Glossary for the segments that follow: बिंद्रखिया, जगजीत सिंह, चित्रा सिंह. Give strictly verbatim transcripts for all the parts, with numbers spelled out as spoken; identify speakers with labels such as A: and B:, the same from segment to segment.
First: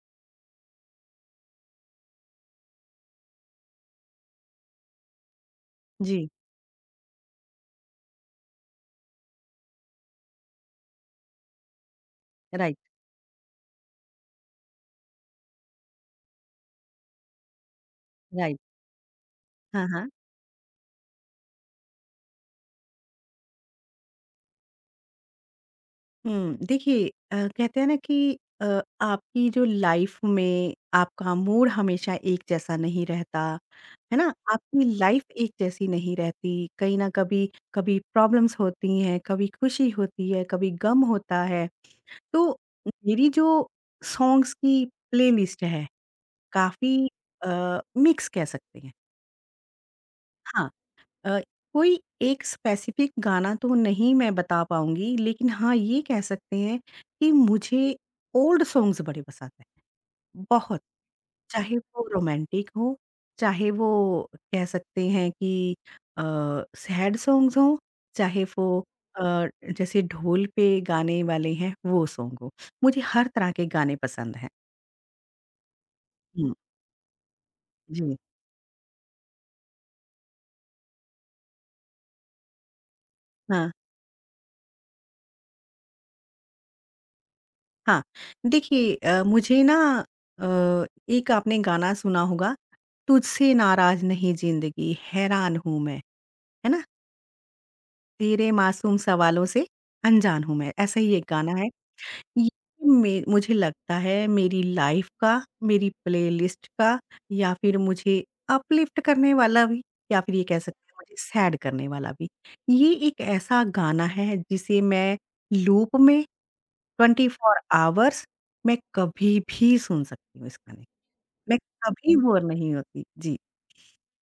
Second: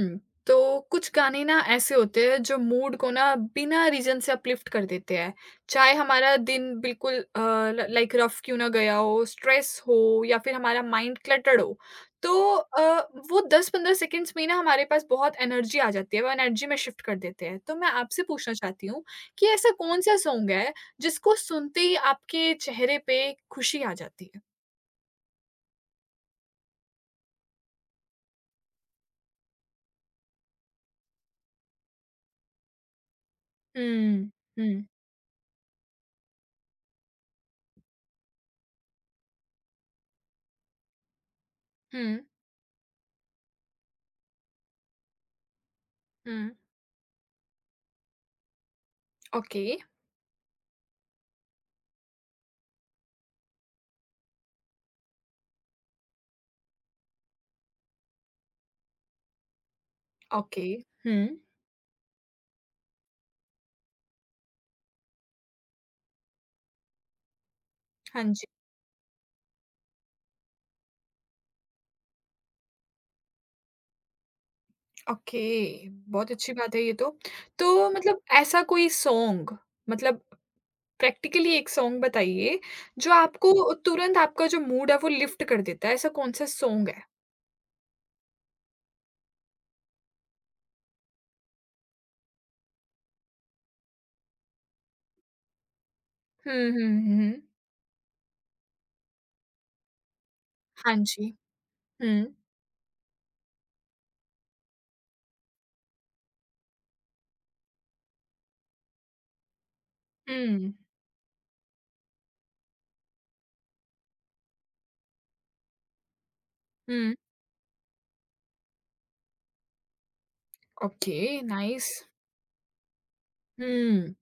A: हुँ, तो कुछ गाने ना ऐसे होते हैं जो mood को ना बिना रीज़न से अपलिफ्ट कर देते हैं। चाहे
B: जी,
A: हमारा दिन बिल्कुल अ, ल लाइक रफ़ क्यों ना गया हो, स्ट्रेस हो या फिर हमारा माइंड क्लटर्ड हो। तो
B: राइट,
A: अ, वो दस पंद्रह सेकंड्स में ही ना हमारे पास बहुत एनर्जी आ जाती है, वो एनर्जी में शिफ्ट कर देते हैं। तो मैं आपसे पूछना
B: राइट।
A: चाहती हूँ कि ऐसा
B: हाँ, हाँ।
A: कौन-सा सॉन्ग है जिसको सुनते ही आपके चेहरे पे खुशी आ जाती है?
B: हुँ, देखिए, अ, कहते हैं ना कि, अ, आपकी जो लाइफ़ में आपका मूड हमेशा एक जैसा नहीं रहता, है ना?
A: हुँ,
B: आपकी
A: हुँ,
B: लाइफ़ एक जैसी नहीं रहती, कहीं न कभी कभी प्रॉब्लम्स होती हैं, कभी खुशी होती है, कभी गम होता है।
A: हुँ,
B: तो मेरी जो सॉन्ग्स की प्लेलिस्ट है,
A: हुँ।
B: काफ़ी अ, मिक्स कह सकते हैं।
A: ओके,
B: हाँ, अ, कोई एक स्पेसिफिक गाना तो नहीं मैं बता पाऊँगी, लेकिन हाँ, ये कह सकते हैं कि मुझे ओल्ड सॉन्ग्स बड़े पसंद हैं,
A: ओके।
B: बहुत।
A: हुँ,
B: चाहे वो रोमांटिक हो, चाहे वो कह सकते हैं कि, अ, सैड सॉन्ग्स हों,
A: हाँ
B: चाहे
A: जी।
B: वो, अ, जैसे ढोल पे गाने वाले हैं, वो सॉन्ग हो। मुझे हर तरह के गाने पसंद हैं।
A: ओके, बहुत
B: हुँ,
A: अच्छी बात है ये तो। तो
B: जी।
A: मतलब ऐसा कोई सॉन्ग, मतलब प्रैक्टिकली एक सॉन्ग बताइए, जो
B: हाँ।
A: आपको तुरंत आपका जो मूड है वो लिफ्ट कर देता है, ऐसा कौन-सा सॉन्ग है?
B: हाँ, देखिए, अ, मुझे ना, अ, एक आपने गाना सुना होगा, तुझसे नाराज़ नहीं ज़िंदगी हैरान हूँ मैं, है
A: हुँ,
B: ना?
A: हुँ, हुँ।
B: तेरे मासूम सवालों से अनजान हूँ मैं,
A: हाँ
B: ऐसा ही एक
A: जी।
B: गाना है।
A: हुँ,
B: ये मे मुझे लगता है मेरी लाइफ़ का, मेरी प्लेलिस्ट का या फिर मुझे अपलिफ्ट करने वाला भी, या फिर ये कह
A: हुँ,
B: सकते हैं मुझे सैड करने वाला भी। ये एक ऐसा गाना है जिसे मैं लूप में
A: हुँ।
B: ट्वेंटी फोर आवर्स मैं कभी भी सुन सकती हूँ इस गाने को।
A: ओके,
B: मैं
A: नाइस।
B: कभी बोर नहीं होती। जी।
A: हुँ,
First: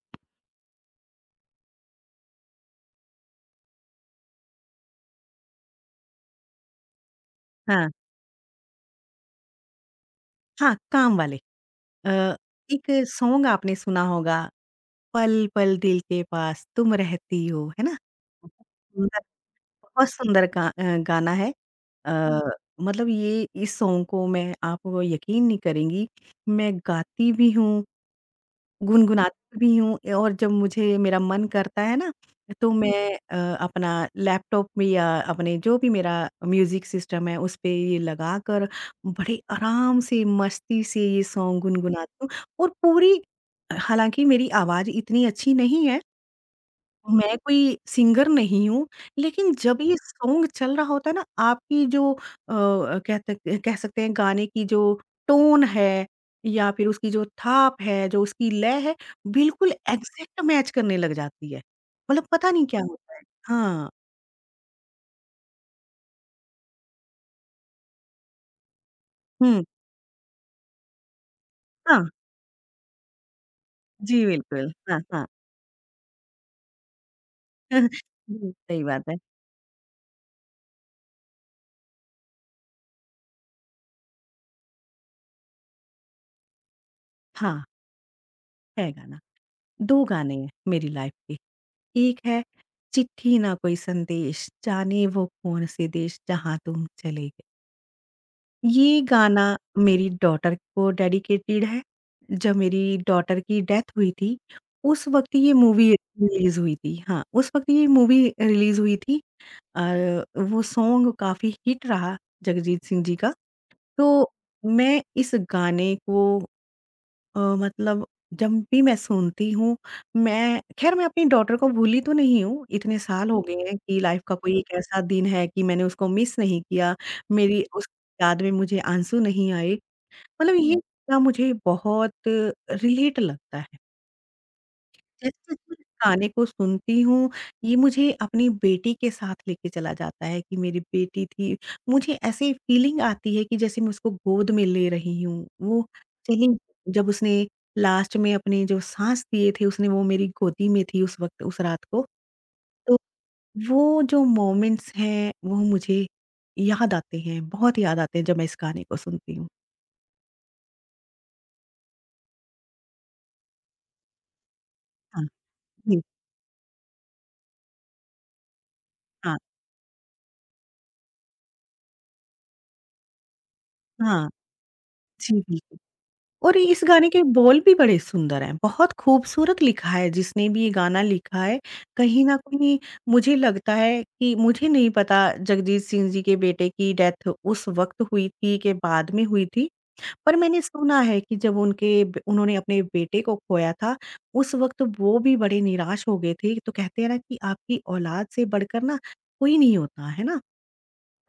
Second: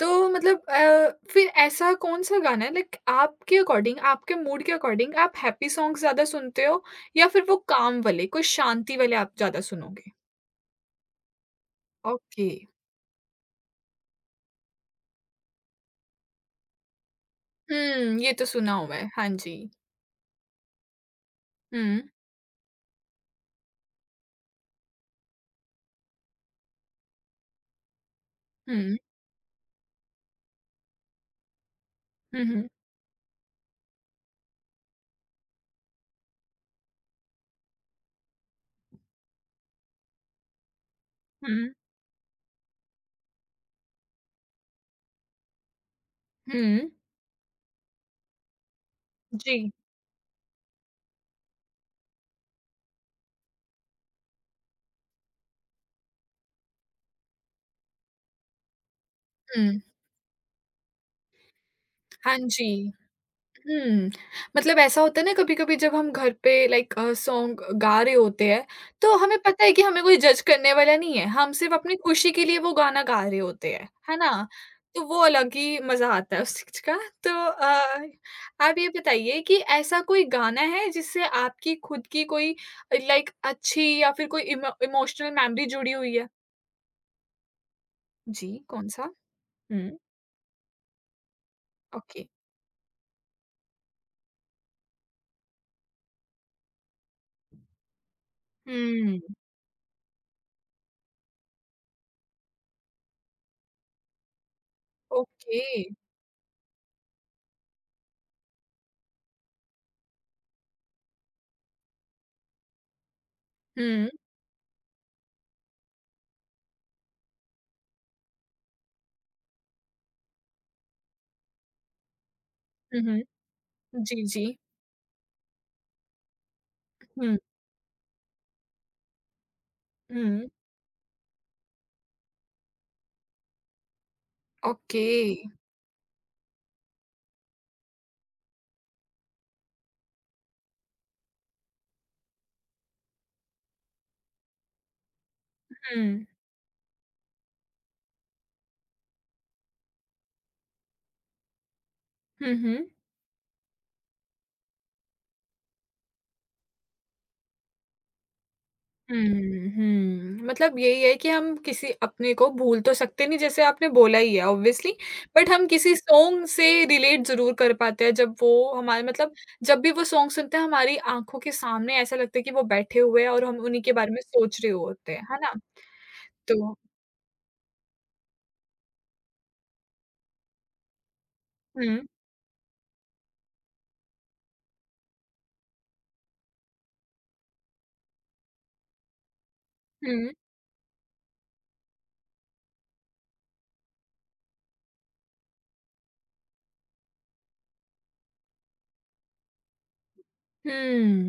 A: तो मतलब अ, फिर ऐसा कौन-सा गाना है, लाइक आपके अकॉर्डिंग, आपके मूड के अकॉर्डिंग आप हैप्पी सॉन्ग्स ज़्यादा सुनते हो या फिर वो
B: हाँ,
A: काम वाले, कोई शांति वाले आप ज़्यादा सुनोगे?
B: हाँ, काम वाले। अ,
A: ओके।
B: एक सॉन्ग आपने सुना होगा, पल-पल दिल के पास तुम रहती हो, है ना?
A: हुँ, ये तो
B: बहुत
A: सुना हुआ है।
B: सुंदर,
A: हाँ जी।
B: बहुत सुंदर गा अ, गाना है।
A: हुँ,
B: अ, मतलब ये इस सॉन्ग को मैं आप वो यकीन नहीं करेंगी, मैं गाती भी हूँ,
A: हुँ,
B: गुनगुनाती भी हूँ ए, और जब मुझे मेरा मन करता है ना,
A: हुँ, हुँ,
B: तो मैं, अ, अपना लैपटॉप में या अपने जो भी मेरा म्यूज़िक सिस्टम है उस पे ये लगाकर बड़े आराम से, मस्ती से ये सॉन्ग
A: हुँ,
B: गुनगुनाती हूँ और पूरी, हालाँकि मेरी आवाज़ इतनी अच्छी नहीं है,
A: हुँ,
B: मैं कोई सिंगर नहीं हूँ, लेकिन
A: जी,
B: जब ये सॉन्ग चल रहा होता है ना, आपकी जो, अ, कहते कह सकते हैं गाने की जो टोन है या फिर उसकी जो थाप है, जो उसकी लय है, बिल्कुल
A: हुँ,
B: एग्ज़ैक्ट मैच करने लग जाती है। मतलब
A: हाँ
B: पता नहीं
A: जी।
B: क्या होता है। हाँ,
A: हुँ, मतलब ऐसा होता है ना कभी-कभी जब हम घर पे लाइक अ, सॉन्ग गा रहे होते हैं, तो हमें पता
B: हुँ,
A: है कि हमें कोई जज करने वाला नहीं है, हम सिर्फ़ अपनी
B: हाँ,
A: खुशी के लिए वो गाना गा रहे होते हैं, है
B: जी
A: ना?
B: बिल्कुल। हाँ,
A: तो वो
B: हाँ।
A: अलग ही मज़ा आता है उस चीज़ का। तो अ,
B: जी,
A: आप
B: सही
A: ये
B: बात है।
A: बताइए कि ऐसा कोई गाना है जिससे आपकी खुद की कोई, लाइक अच्छी या फिर कोई इमो इमोशनल मेमोरी जुड़ी हुई है?
B: हाँ,
A: जी,
B: है
A: कौन-सा?
B: गाना।
A: हुँ,
B: दो गाने हैं मेरी लाइफ़ के। एक
A: ओके।
B: है चिट्ठी ना कोई संदेश, जाने वो कौन से देश जहाँ तुम चले गए। ये
A: हुँ,
B: गाना मेरी डॉटर को डेडिकेटेड है। जब मेरी डॉटर की डेथ हुई थी, उस वक़्त ये
A: ओके।
B: मूवी रिलीज़ हुई थी। हाँ, उस वक़्त ये मूवी रिलीज़ हुई थी और वो सॉन्ग काफ़ी हिट रहा, जगजीत सिंह जी का।
A: हुँ,
B: तो मैं इस गाने को, अ, मतलब जब भी मैं सुनती हूँ, मैं ख़ैर मैं अपनी डॉटर को भूली तो नहीं हूँ, इतने
A: हुँ,
B: साल हो
A: हुँ।
B: गए हैं कि लाइफ़
A: जी,
B: का
A: जी।
B: कोई एक ऐसा दिन है कि मैंने उसको मिस नहीं किया।
A: हुँ,
B: मेरी उसकी याद में मुझे आंसू नहीं आए।
A: हुँ।
B: मतलब ये गाना मुझे बहुत रिलेट लगता है।
A: ओके।
B: जैसे-जैसे इस गाने को सुनती हूँ, ये मुझे अपनी बेटी के साथ लेके चला जाता है कि मेरी बेटी थी। मुझे ऐसी फीलिंग आती है कि जैसे मैं उसको गोद में ले रही हूँ। वो
A: हुँ।
B: चली, जब उसने लास्ट में अपने जो साँस दिए थे, उसने वो मेरी गोदी में थी उस वक़्त, उस रात को।
A: हुँ, हुँ।
B: तो वो जो मोमेंट्स हैं, वो मुझे याद आते हैं, बहुत याद आते हैं जब मैं इस गाने को
A: हुँ,
B: सुनती हूँ।
A: हुँ। मतलब यही है कि हम किसी अपने को भूल तो सकते नहीं, जैसे आपने बोला ही है ऑब्वियसली,
B: हाँ,
A: बट हम किसी
B: जी।
A: सॉन्ग से रिलेट ज़रूर कर पाते हैं जब वो हमारे, मतलब
B: हाँ,
A: जब भी वो सॉन्ग सुनते हैं हमारी आँखों के सामने ऐसा लगता है कि वो बैठे हुए हैं और हम उन्हीं के बारे में
B: हाँ।
A: सोच रहे होते हैं, है
B: जी,
A: ना?
B: बिल्कुल। और
A: तो
B: इस गाने के बोल भी बड़े सुंदर हैं, बहुत खूबसूरत लिखा है जिसने भी ये गाना लिखा है।
A: हुँ,
B: कहीं न कहीं मुझे लगता है कि मुझे नहीं पता जगजीत सिंह जी के बेटे की डेथ उस वक़्त हुई थी कि बाद में हुई थी,
A: हुँ,
B: पर मैंने सुना है कि जब उनके ब उन्होंने अपने बेटे को खोया था, उस वक़्त वो भी बड़े निराश हो गए थे। तो कहते हैं ना कि आपकी औलाद से बढ़कर ना कोई नहीं होता, है ना?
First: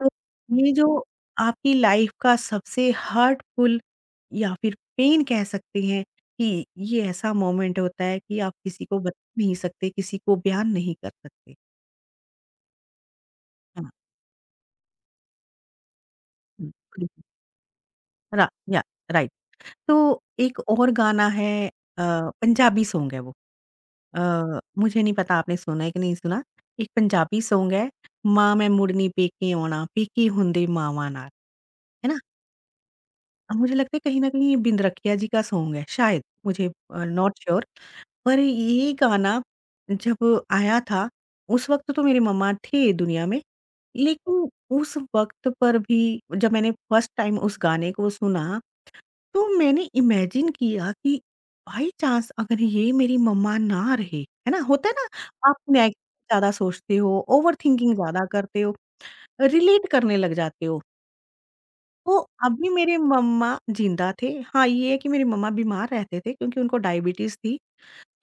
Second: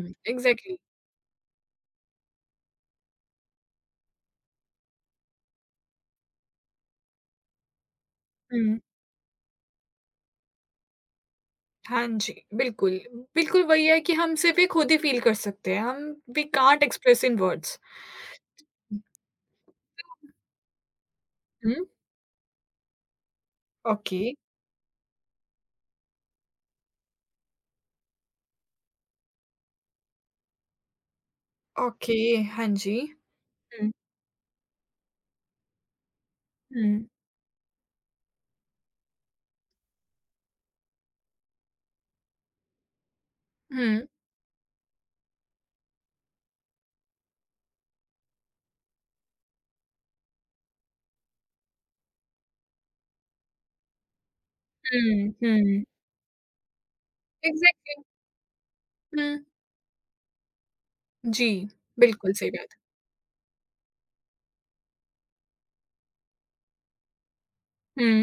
B: तो ये
A: एग्ज़ैक्टली।
B: जो आपकी लाइफ़ का सबसे हर्टफुल या फिर पेन कह सकते हैं कि ये ऐसा मोमेंट होता है कि आप
A: हुँ।
B: किसी को बता नहीं सकते, किसी को बयान नहीं कर सकते।
A: हाँ जी, बिल्कुल। बिल्कुल वही
B: हाँ,
A: है कि हम सिर्फ़ ये खुद ही फ़ील कर सकते हैं। हम वी
B: हुँ,
A: कांट
B: बिल्कुल।
A: Express in words.
B: रा या राइट। तो एक और गाना है,
A: हुँ।
B: अ, पंजाबी सॉन्ग है वो।
A: ओके,
B: अ, मुझे नहीं पता आपने सुना है कि नहीं सुना। एक पंजाबी सॉन्ग है, माँ मैं मुड़नी पेके आउणा, पेके हुंदे मावां नाल। है
A: ओके,
B: ना?
A: हाँ जी।
B: मुझे
A: हुँ,
B: लगता है कहीं न कहीं ये बिंद्रखिया जी का सॉन्ग है शायद, मुझे, अ,
A: हुँ,
B: नॉट श्योर। पर ये गाना जब आया था, उस वक़्त तो मेरे मम्मा थे दुनिया में,
A: हुँ,
B: लेकिन उस वक़्त पर भी जब मैंने फर्स्ट टाइम उस गाने को सुना, तो मैंने इमेजिन किया कि बाई चांस अगर ये मेरी मम्मा ना रहे, है ना? होता है
A: हुँ,
B: ना, आप
A: हुँ।
B: नेगेटिव ज़्यादा सोचते हो, ओवरथिंकिंग
A: एग्ज़ैक्टली।
B: ज़्यादा करते हो,
A: हुँ,
B: रिलेट करने लग जाते हो।
A: जी,
B: तो
A: बिल्कुल सही
B: अभी
A: बात।
B: मेरे मम्मा ज़िंदा थे। हाँ, ये है कि मेरे मम्मा बीमार रहते थे क्योंकि उनको डायबिटीज़ थी।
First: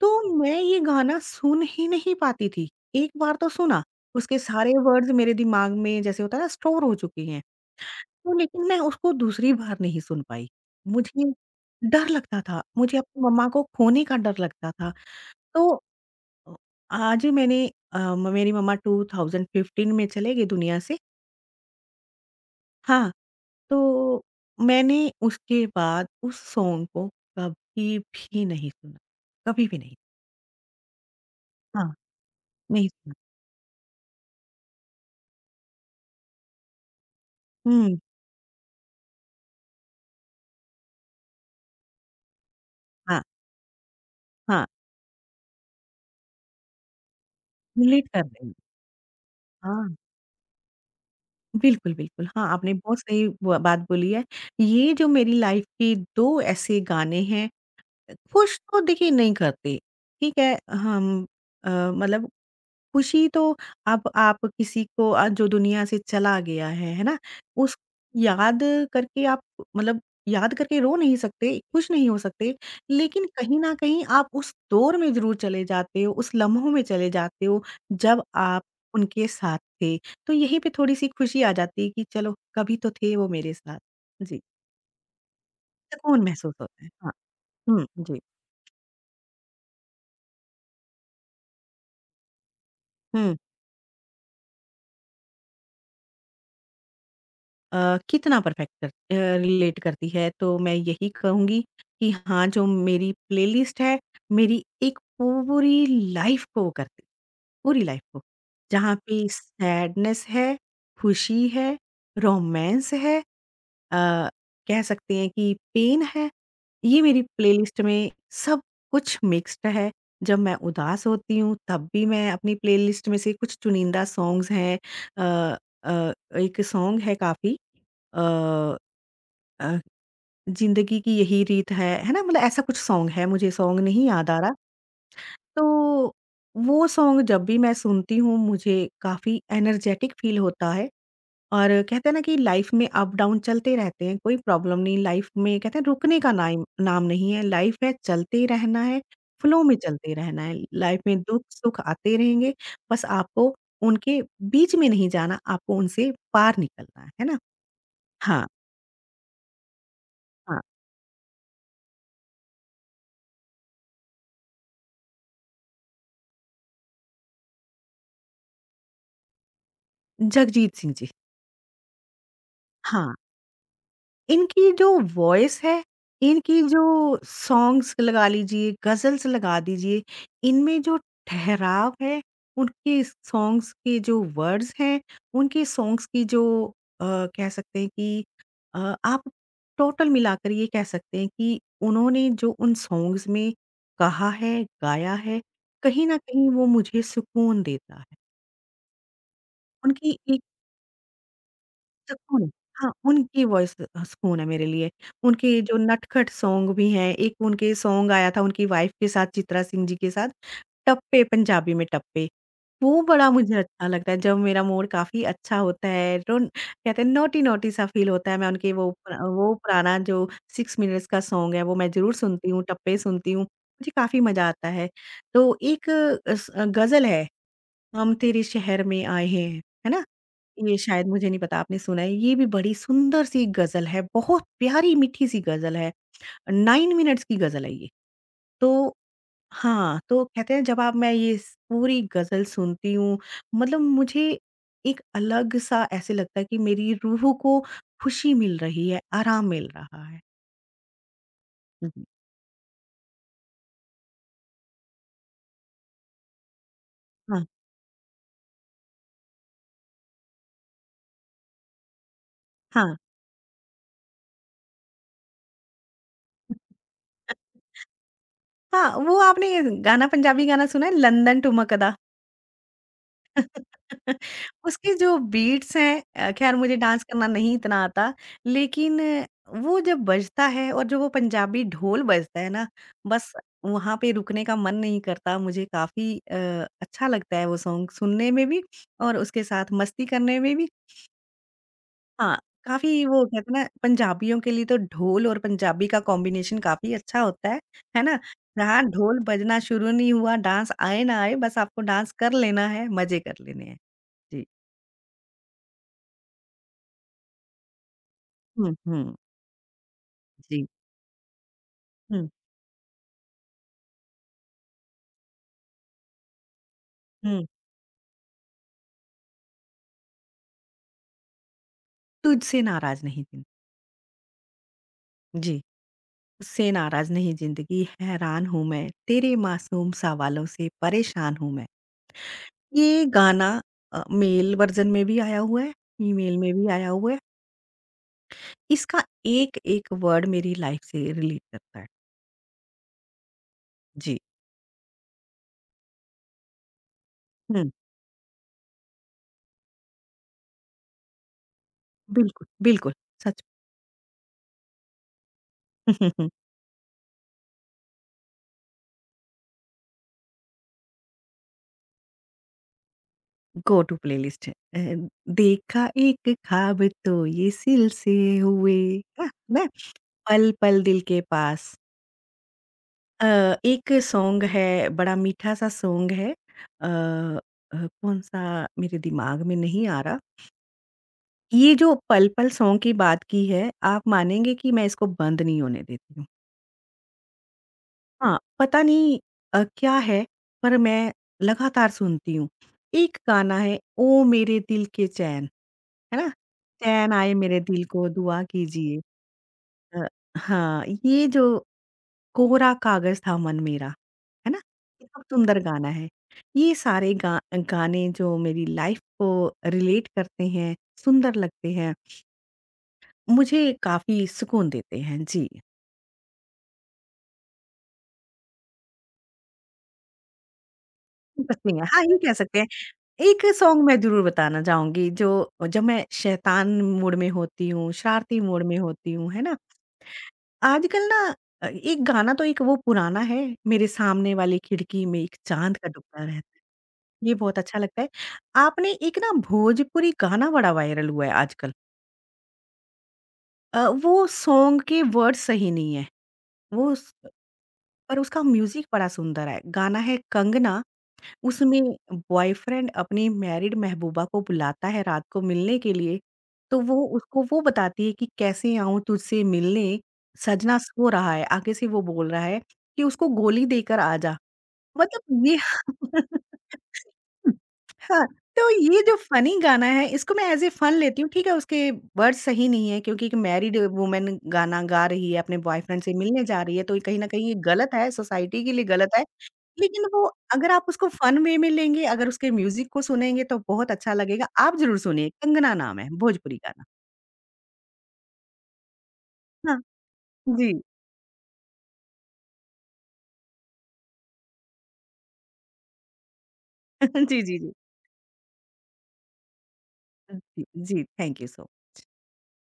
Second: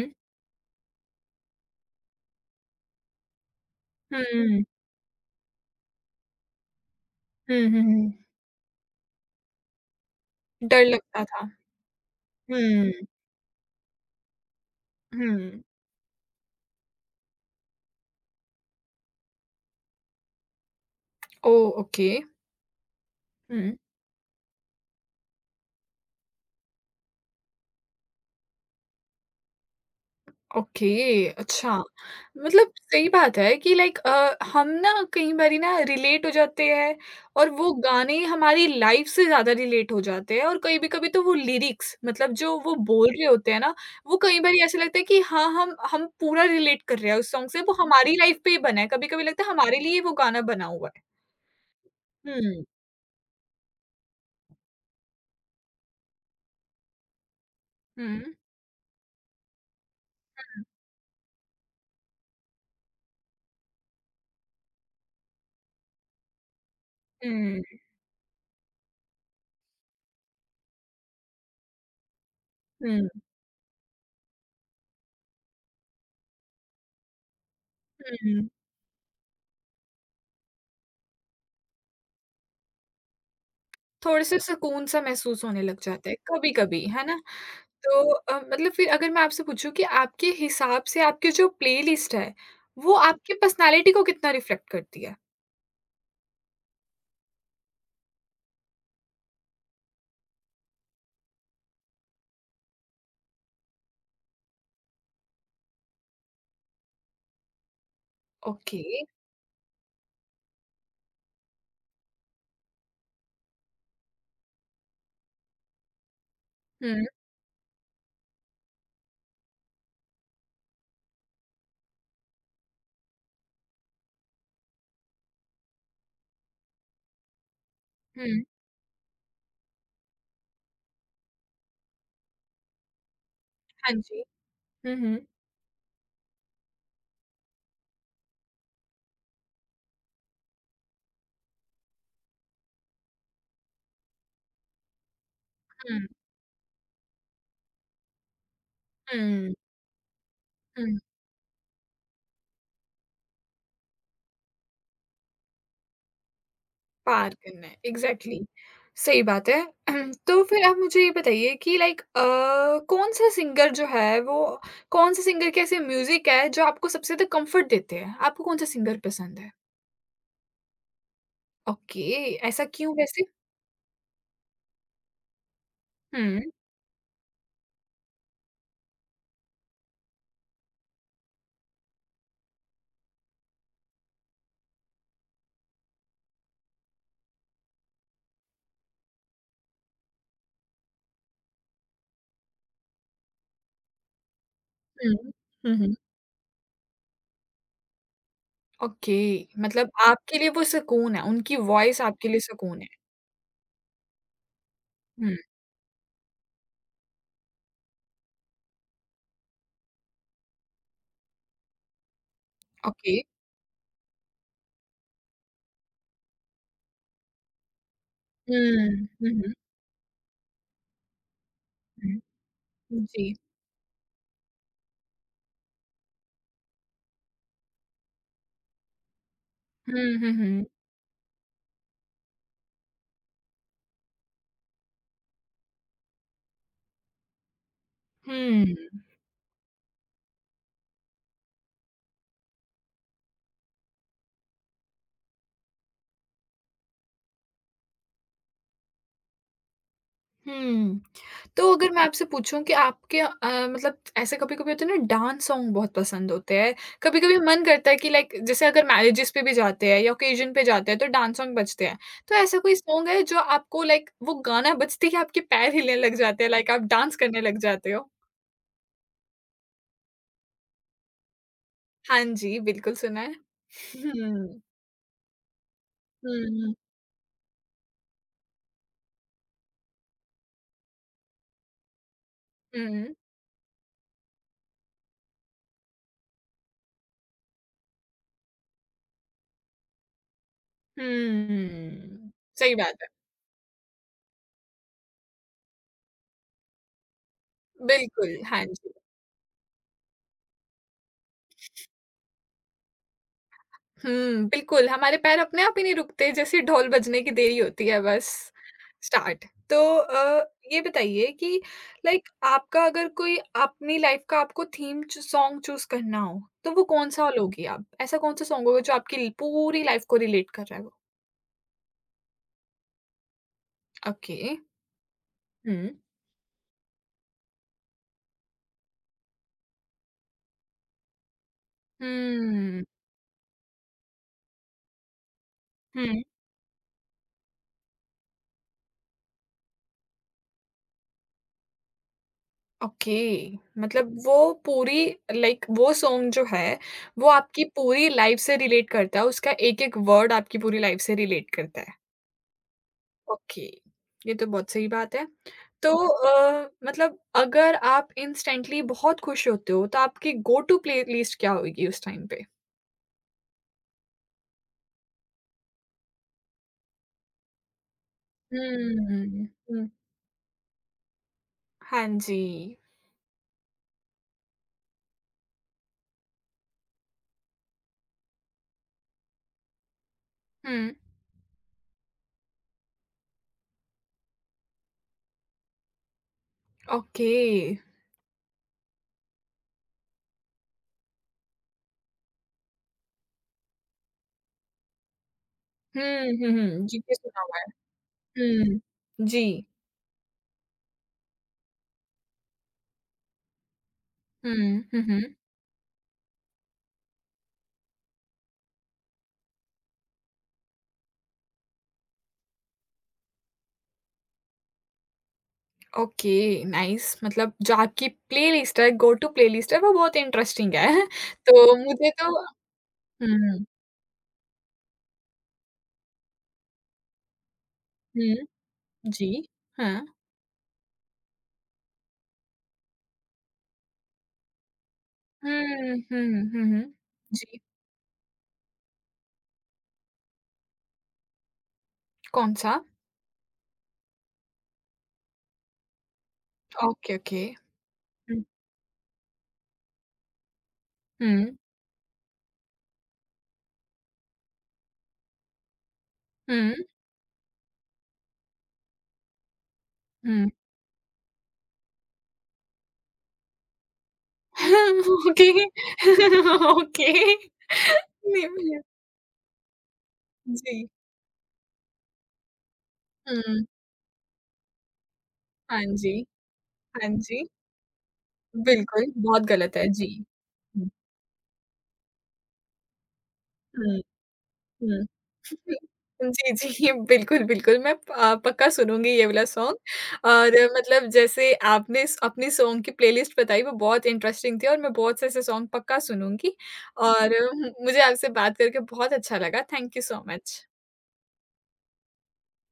B: तो मैं ये गाना सुन ही नहीं पाती थी। एक बार तो सुना,
A: हुँ,
B: उसके
A: हुँ,
B: सारे वर्ड्स मेरे दिमाग में जैसे होता है ना स्टोर हो चुके हैं।
A: हुँ, हुँ, हुँ।
B: तो लेकिन मैं उसको दूसरी बार नहीं सुन पाई।
A: डर लगता
B: मुझे
A: था।
B: डर लगता था,
A: हुँ,
B: मुझे अपनी मम्मा को खोने का डर लगता था।
A: हुँ।
B: तो, अ, आज मैंने, अ, मेरी मम्मा ट्वेंटी फिफ्टीन में चले गए दुनिया से।
A: ओह! ओके,
B: हाँ,
A: हुँ।
B: तो मैंने उसके बाद उस सॉन्ग को कभी भी नहीं सुना, कभी भी नहीं।
A: ओके, अच्छा।
B: हाँ,
A: मतलब
B: नहीं
A: सही
B: सुना।
A: बात है कि लाइक अ, हम ना कई बारी ना रिलेट हो जाते हैं और वो
B: हुँ।
A: गाने हमारी लाइफ़ से ज़्यादा रिलेट हो जाते हैं और कई भी कभी तो वो लिरिक्स, मतलब जो वो बोल
B: हाँ,
A: रहे होते हैं ना, वो कई बारी
B: हाँ।
A: ऐसा लगता है कि हाँ, हम हम पूरा रिलेट कर रहे हैं उस सॉन्ग से, वो
B: रिलेट
A: हमारी
B: कर
A: लाइफ़
B: रही
A: पे
B: हूँ।
A: ही बना है, कभी-कभी लगता है हमारे लिए
B: हाँ।
A: ही वो गाना बना हुआ है।
B: बिल्कुल, बिल्कुल। हाँ,
A: हुँ,
B: आपने बहुत सही ब बात बोली है। ये जो मेरी लाइफ के दो ऐसे गाने हैं,
A: हुँ,
B: खुश तो देखिए नहीं करते, ठीक है? हम, अ, मतलब खुशी तो, अब आप किसी को, अ, जो दुनिया से चला गया है, है ना?
A: हुँ,
B: उस याद करके आप, मतलब याद करके रो नहीं सकते, खुश नहीं हो सकते,
A: हुँ, हुँ,
B: लेकिन कहीं न कहीं आप उस दौर में ज़रूर चले जाते हो, उस लम्हों में चले जाते हो, जब
A: हुँ।
B: आप उनके साथ थे। तो यहीं पे थोड़ी-सी खुशी आ जाती है कि चलो, कभी तो थे वो मेरे साथ।
A: थोड़े-से
B: जी,
A: सुकून-सा महसूस होने लग जाता है
B: सुकून महसूस होता
A: कभी-कभी,
B: है।
A: है
B: हाँ।
A: ना?
B: हुँ,
A: तो
B: जी।
A: अ, मतलब फिर अगर मैं आपसे पूछूँ कि आपके हिसाब से आपकी जो प्लेलिस्ट है, वो आपकी
B: हुँ।
A: पर्सनैलिटी को कितना रिफ्लेक्ट करती है?
B: अ, कितना परफेक्ट कर, अ, रिलेट करती है, तो मैं यही कहूँगी कि हाँ, जो मेरी प्लेलिस्ट है, मेरी एक पूरी लाइफ़ को वो करती, पूरी लाइफ़ को।
A: ओके।
B: जहाँ पे सैडनेस है, खुशी है, रोमांस है, अ, कह सकते हैं कि पेन है, ये
A: हुँ,
B: मेरी प्लेलिस्ट में सब कुछ मिक्स्ड है। जब मैं उदास होती हूँ तब भी मैं अपनी प्लेलिस्ट में से कुछ चुनिंदा सॉन्ग्स हैं अ अ, एक सॉन्ग है काफ़ी अ
A: हुँ।
B: अ, ज़िंदगी की यही रीत है, है ना? मतलब ऐसा कुछ सॉन्ग है, मुझे सॉन्ग
A: हाँ
B: नहीं
A: जी।
B: याद आ रहा।
A: हुँ, हुँ।
B: तो वो सॉन्ग जब भी मैं सुनती हूँ मुझे काफ़ी एनर्जेटिक फ़ील होता है। और कहते हैं ना कि लाइफ में अप डाउन चलते रहते हैं, कोई प्रॉब्लम नहीं, लाइफ में कहते हैं
A: हुँ,
B: रुकने का नाम नाम नहीं है, लाइफ है चलते ही रहना है,
A: हुँ,
B: फ्लो में चलते रहना है,
A: हुँ।
B: लाइफ में दुख सुख आते रहेंगे, बस आपको उनके बीच में नहीं जाना, आपको उनसे पार निकलना है है
A: पार
B: ना?
A: करना है, एग्ज़ैक्टली।
B: हाँ।
A: सही बात है। तो
B: हाँ,
A: फिर आप मुझे ये बताइए कि लाइक अ, कौन-सा सिंगर जो है वो, कौन-से सिंगर के ऐसे म्यूज़िक है जो आपको सबसे ज़्यादा कम्फ़र्ट देते हैं? आपको कौन-सा सिंगर पसंद है?
B: जगजीत सिंह जी।
A: ओके, ऐसा क्यों
B: हाँ,
A: वैसे?
B: इनकी जो वॉइस है,
A: हुँ, हुँ।
B: इनकी जो सॉन्ग्स लगा लीजिए, गज़ल्स लगा दीजिए, इनमें जो ठहराव है, उनके सॉन्ग्स के जो वर्ड्स हैं, उनके सॉन्ग्स की जो, अ, कह सकते हैं कि, अ, आप टोटल मिलाकर ये कह सकते हैं कि उन्होंने जो उन सॉन्ग्स में कहा है, गाया है,
A: हुँ, हुँ।
B: कहीं न कहीं वो मुझे सुकून देता है।
A: ओके, मतलब
B: उनकी
A: आपके लिए वो सुकून है, उनकी वॉइस आपके लिए
B: सुकून है।
A: सुकून है।
B: हाँ, उनकी वॉइस, अ, सुकून है मेरे लिए।
A: हुँ,
B: उनके जो नटखट सॉन्ग भी हैं, एक उनके सॉन्ग आया था उनकी वाइफ के साथ, चित्रा सिंह जी के साथ, टप्पे, पंजाबी में टप्पे। वो
A: ओके।
B: बड़ा मुझे अच्छा लगता है जब मेरा मूड काफ़ी अच्छा होता है, रोन कहते हैं नॉटी-नॉटी सा फ़ील होता है, मैं उनके वो
A: हुँ,
B: पुरा
A: हुँ, हुँ,
B: वो पुराना जो सिक्स मिनट्स का सॉन्ग है वो मैं ज़रूर
A: हुँ,
B: सुनती हूँ, टप्पे सुनती
A: जी।
B: हूँ, मुझे काफ़ी मज़ा आता है। तो एक अस अ, गज़ल है, हम तेरे शहर में आए हैं, है
A: हुँ,
B: ना?
A: हुँ, हुँ।
B: ये शायद, मुझे नहीं पता आपने सुना है, ये भी बड़ी सुंदर सी गज़ल है, बहुत प्यारी मीठी सी गज़ल है, नाइन मिनट्स की गज़ल है ये।
A: हुँ,
B: तो हाँ, तो कहते हैं जब आप मैं ये स पूरी गज़ल सुनती हूँ, मतलब मुझे एक अलग-सा ऐसे लगता है कि मेरी रूह को खुशी मिल रही है, आराम मिल रहा है।
A: हुँ। तो
B: हुँ,
A: अगर मैं
B: हुँ।
A: आपसे पूछूँ कि आपके अ, मतलब ऐसे कभी-कभी होते हैं ना, डांस सॉन्ग बहुत पसंद होते हैं, कभी-कभी
B: हाँ,
A: मन करता है कि लाइक जैसे अगर मैरेजेस पे भी जाते हैं या ओकेज़न पे जाते हैं तो डांस सॉन्ग बजते हैं। तो ऐसा कोई
B: हाँ,
A: सॉन्ग है जो आपको, लाइक वो गाना बजते ही आपके पैर हिलने लग जाते हैं, लाइक आप डांस करने लग जाते हो?
B: हाँ, वो आपने गाना, पंजाबी गाना सुना है लंदन टू मकदा?
A: हाँ जी, बिल्कुल सुना है।
B: उसके जो बीट्स हैं, अ, खैर
A: हुँ,
B: मुझे डांस करना नहीं इतना आता, लेकिन वो जब बजता है और जो वो पंजाबी ढोल बजता है ना,
A: हुँ,
B: बस वहां पे रुकने का मन नहीं करता, मुझे काफी, अ, अच्छा लगता है वो सॉन्ग सुनने में भी और उसके साथ मस्ती करने में भी।
A: हुँ।
B: हाँ,
A: सही बात
B: काफी,
A: है।
B: वो कहते हैं ना पंजाबियों के लिए तो ढोल और पंजाबी का कॉम्बिनेशन काफी अच्छा होता है है ना?
A: बिल्कुल, हाँ
B: जहाँ
A: जी।
B: ढोल बजना शुरू नहीं हुआ, डांस आए ना आए, बस आपको डांस कर लेना है, मजे कर लेने हैं।
A: हुँ,
B: जी।
A: बिल्कुल, हमारे पैर अपने आप ही नहीं रुकते, जैसे ढोल बजने की देरी होती है बस,
B: हम्म, हम्म।
A: स्टार्ट। तो अ,
B: जी।
A: ये बताइए कि
B: हुँ,
A: लाइक आपका अगर कोई अपनी लाइफ़ का आपको थीम चू सॉन्ग चूज़ करना हो, तो वो कौन-सा
B: हुँ।
A: लोगी आप? ऐसा कौन-सा सॉन्ग होगा जो आपकी पूरी लाइफ़ को रिलेट कर रहा है वो?
B: तुझसे नाराज़ नहीं जिन
A: ओके।
B: जी।
A: हुँ।
B: तुझसे नाराज़ नहीं ज़िंदगी हैरान हूँ मैं, तेरे मासूम सवालों से परेशान हूँ मैं।
A: हुँ,
B: ये गाना, अ, मेल वर्ज़न में भी आया हुआ है,
A: हुँ।
B: फीमेल में भी आया हुआ है। इसका एक-एक वर्ड मेरी लाइफ़ से रिलेट करता है।
A: ओके, मतलब
B: जी।
A: वो पूरी, लाइक वो सॉन्ग जो है, वो आपकी
B: हुँ,
A: पूरी लाइफ़ से रिलेट करता है, उसका एक-एक वर्ड आपकी पूरी लाइफ़ से रिलेट करता है।
B: बिल्कुल, बिल्कुल, सच।
A: ओके, ये तो बहुत सही बात है। तो अ, मतलब अगर आप इंस्टेंटली बहुत खुश होते हो, तो आपकी गो टू प्लेलिस्ट क्या होगी उस टाइम पे?
B: गो टू प्लेलिस्ट है। अ, देखा एक ख्वाब तो ये सिलसिले हुए, है
A: हुँ,
B: ना?
A: हुँ।
B: पल-पल दिल के पास,
A: हाँ जी।
B: अ, एक सॉन्ग है, बड़ा मीठा-सा सॉन्ग है। अ अ, कौन-सा मेरे दिमाग में नहीं आ रहा।
A: हुँ,
B: ये जो पल-पल सॉन्ग की बात की है, आप मानेंगे कि मैं इसको बंद नहीं होने देती हूँ।
A: ओके।
B: हाँ, पता नहीं, अ, क्या है, पर मैं लगातार सुनती हूँ। एक गाना है, ओ मेरे दिल के चैन,
A: हुँ,
B: है ना?
A: हुँ, हुँ। जी,
B: चैन
A: ये
B: आए
A: सुना हुआ
B: मेरे
A: है।
B: दिल को दुआ कीजिए।
A: हुँ, जी।
B: अ, हाँ, ये जो कोरा कागज़ था मन मेरा, है ना?
A: हुँ, हुँ, हुँ।
B: कितना सुंदर गाना है। ये सारे गा गाने जो मेरी लाइफ़ को रिलेट करते हैं, सुंदर लगते हैं, मुझे काफ़ी सुकून देते हैं। जी,
A: ओके, नाइस, मतलब जो आपकी प्लेलिस्ट है, गो टू प्लेलिस्ट है, वो बहुत इंटरेस्टिंग है।
B: बस
A: तो
B: में हाँ,
A: मुझे
B: ये कह
A: तो
B: सकते हैं। एक
A: हुँ,
B: सॉन्ग मैं ज़रूर बताना चाहूँगी जो जब मैं शैतान मूड में होती हूँ, शरारती
A: हुँ,
B: मूड में होती
A: जी,
B: हूँ, है ना?
A: हाँ।
B: आजकल ना, अ, एक गाना, तो एक वो पुराना है, मेरे सामने वाली खिड़की में एक चाँद का
A: हुँ,
B: टुकड़ा
A: हुँ,
B: रहता,
A: हुँ, हुँ।
B: ये बहुत
A: जी,
B: अच्छा लगता है। आपने एक ना भोजपुरी गाना बड़ा वायरल हुआ है आजकल।
A: कौन-सा?
B: अ, वो सॉन्ग के वर्ड्स सही नहीं है। वो स
A: ओके, ओके।
B: पर उसका
A: हुँ,
B: म्यूज़िक बड़ा सुंदर है। गाना है कंगना,
A: हुँ,
B: उसमें बॉयफ्रेंड अपनी मैरिड महबूबा को बुलाता है रात को मिलने के लिए।
A: हुँ,
B: तो वो उसको वो बताती है कि कैसे आऊँ तुझसे मिलने,
A: हुँ।
B: सजना सो रहा है। आगे से वो बोल रहा है कि उसको गोली देकर आ जा। मतलब
A: ओके,
B: ये।
A: ओके।
B: हाँ,
A: नहीं
B: तो
A: भैया
B: ये जो फ़नी गाना है इसको मैं ऐज़ ए
A: जी,
B: फ़न लेती हूँ, ठीक है, उसके वर्ड्स सही नहीं है क्योंकि एक
A: हुँ,
B: मैरिड वूमन गाना गा रही है, अपने
A: हाँ
B: बॉयफ्रेंड से
A: जी,
B: मिलने जा रही है तो
A: हाँ
B: कहीं न
A: जी।
B: कहीं ये गलत है, सोसाइटी के लिए
A: बिल्कुल,
B: गलत है।
A: बहुत गलत है,
B: लेकिन
A: जी।
B: वो, अगर आप
A: हुँ,
B: उसको फ़न वे में लेंगे, अगर उसके म्यूज़िक को सुनेंगे तो बहुत
A: हुँ,
B: अच्छा लगेगा। आप ज़रूर
A: हुँ।
B: सुनिए, कंगना नाम है,
A: जी,
B: भोजपुरी गाना।
A: जी, बिल्कुल, बिल्कुल, मैं अ, पक्का सुनूँगी ये वाला
B: हाँ,
A: सॉन्ग, और
B: जी।
A: मतलब जैसे आपने स अपनी सॉन्ग की प्लेलिस्ट बताई, वो बहुत इंटरेस्टिंग थी और मैं बहुत से ऐसे सॉन्ग पक्का सुनूँगी और
B: जी, जी,
A: हम्म,
B: जी।
A: मुझे आपसे बात करके बहुत अच्छा लगा। Thank you so much.
B: जी, जी, थैंक यू सो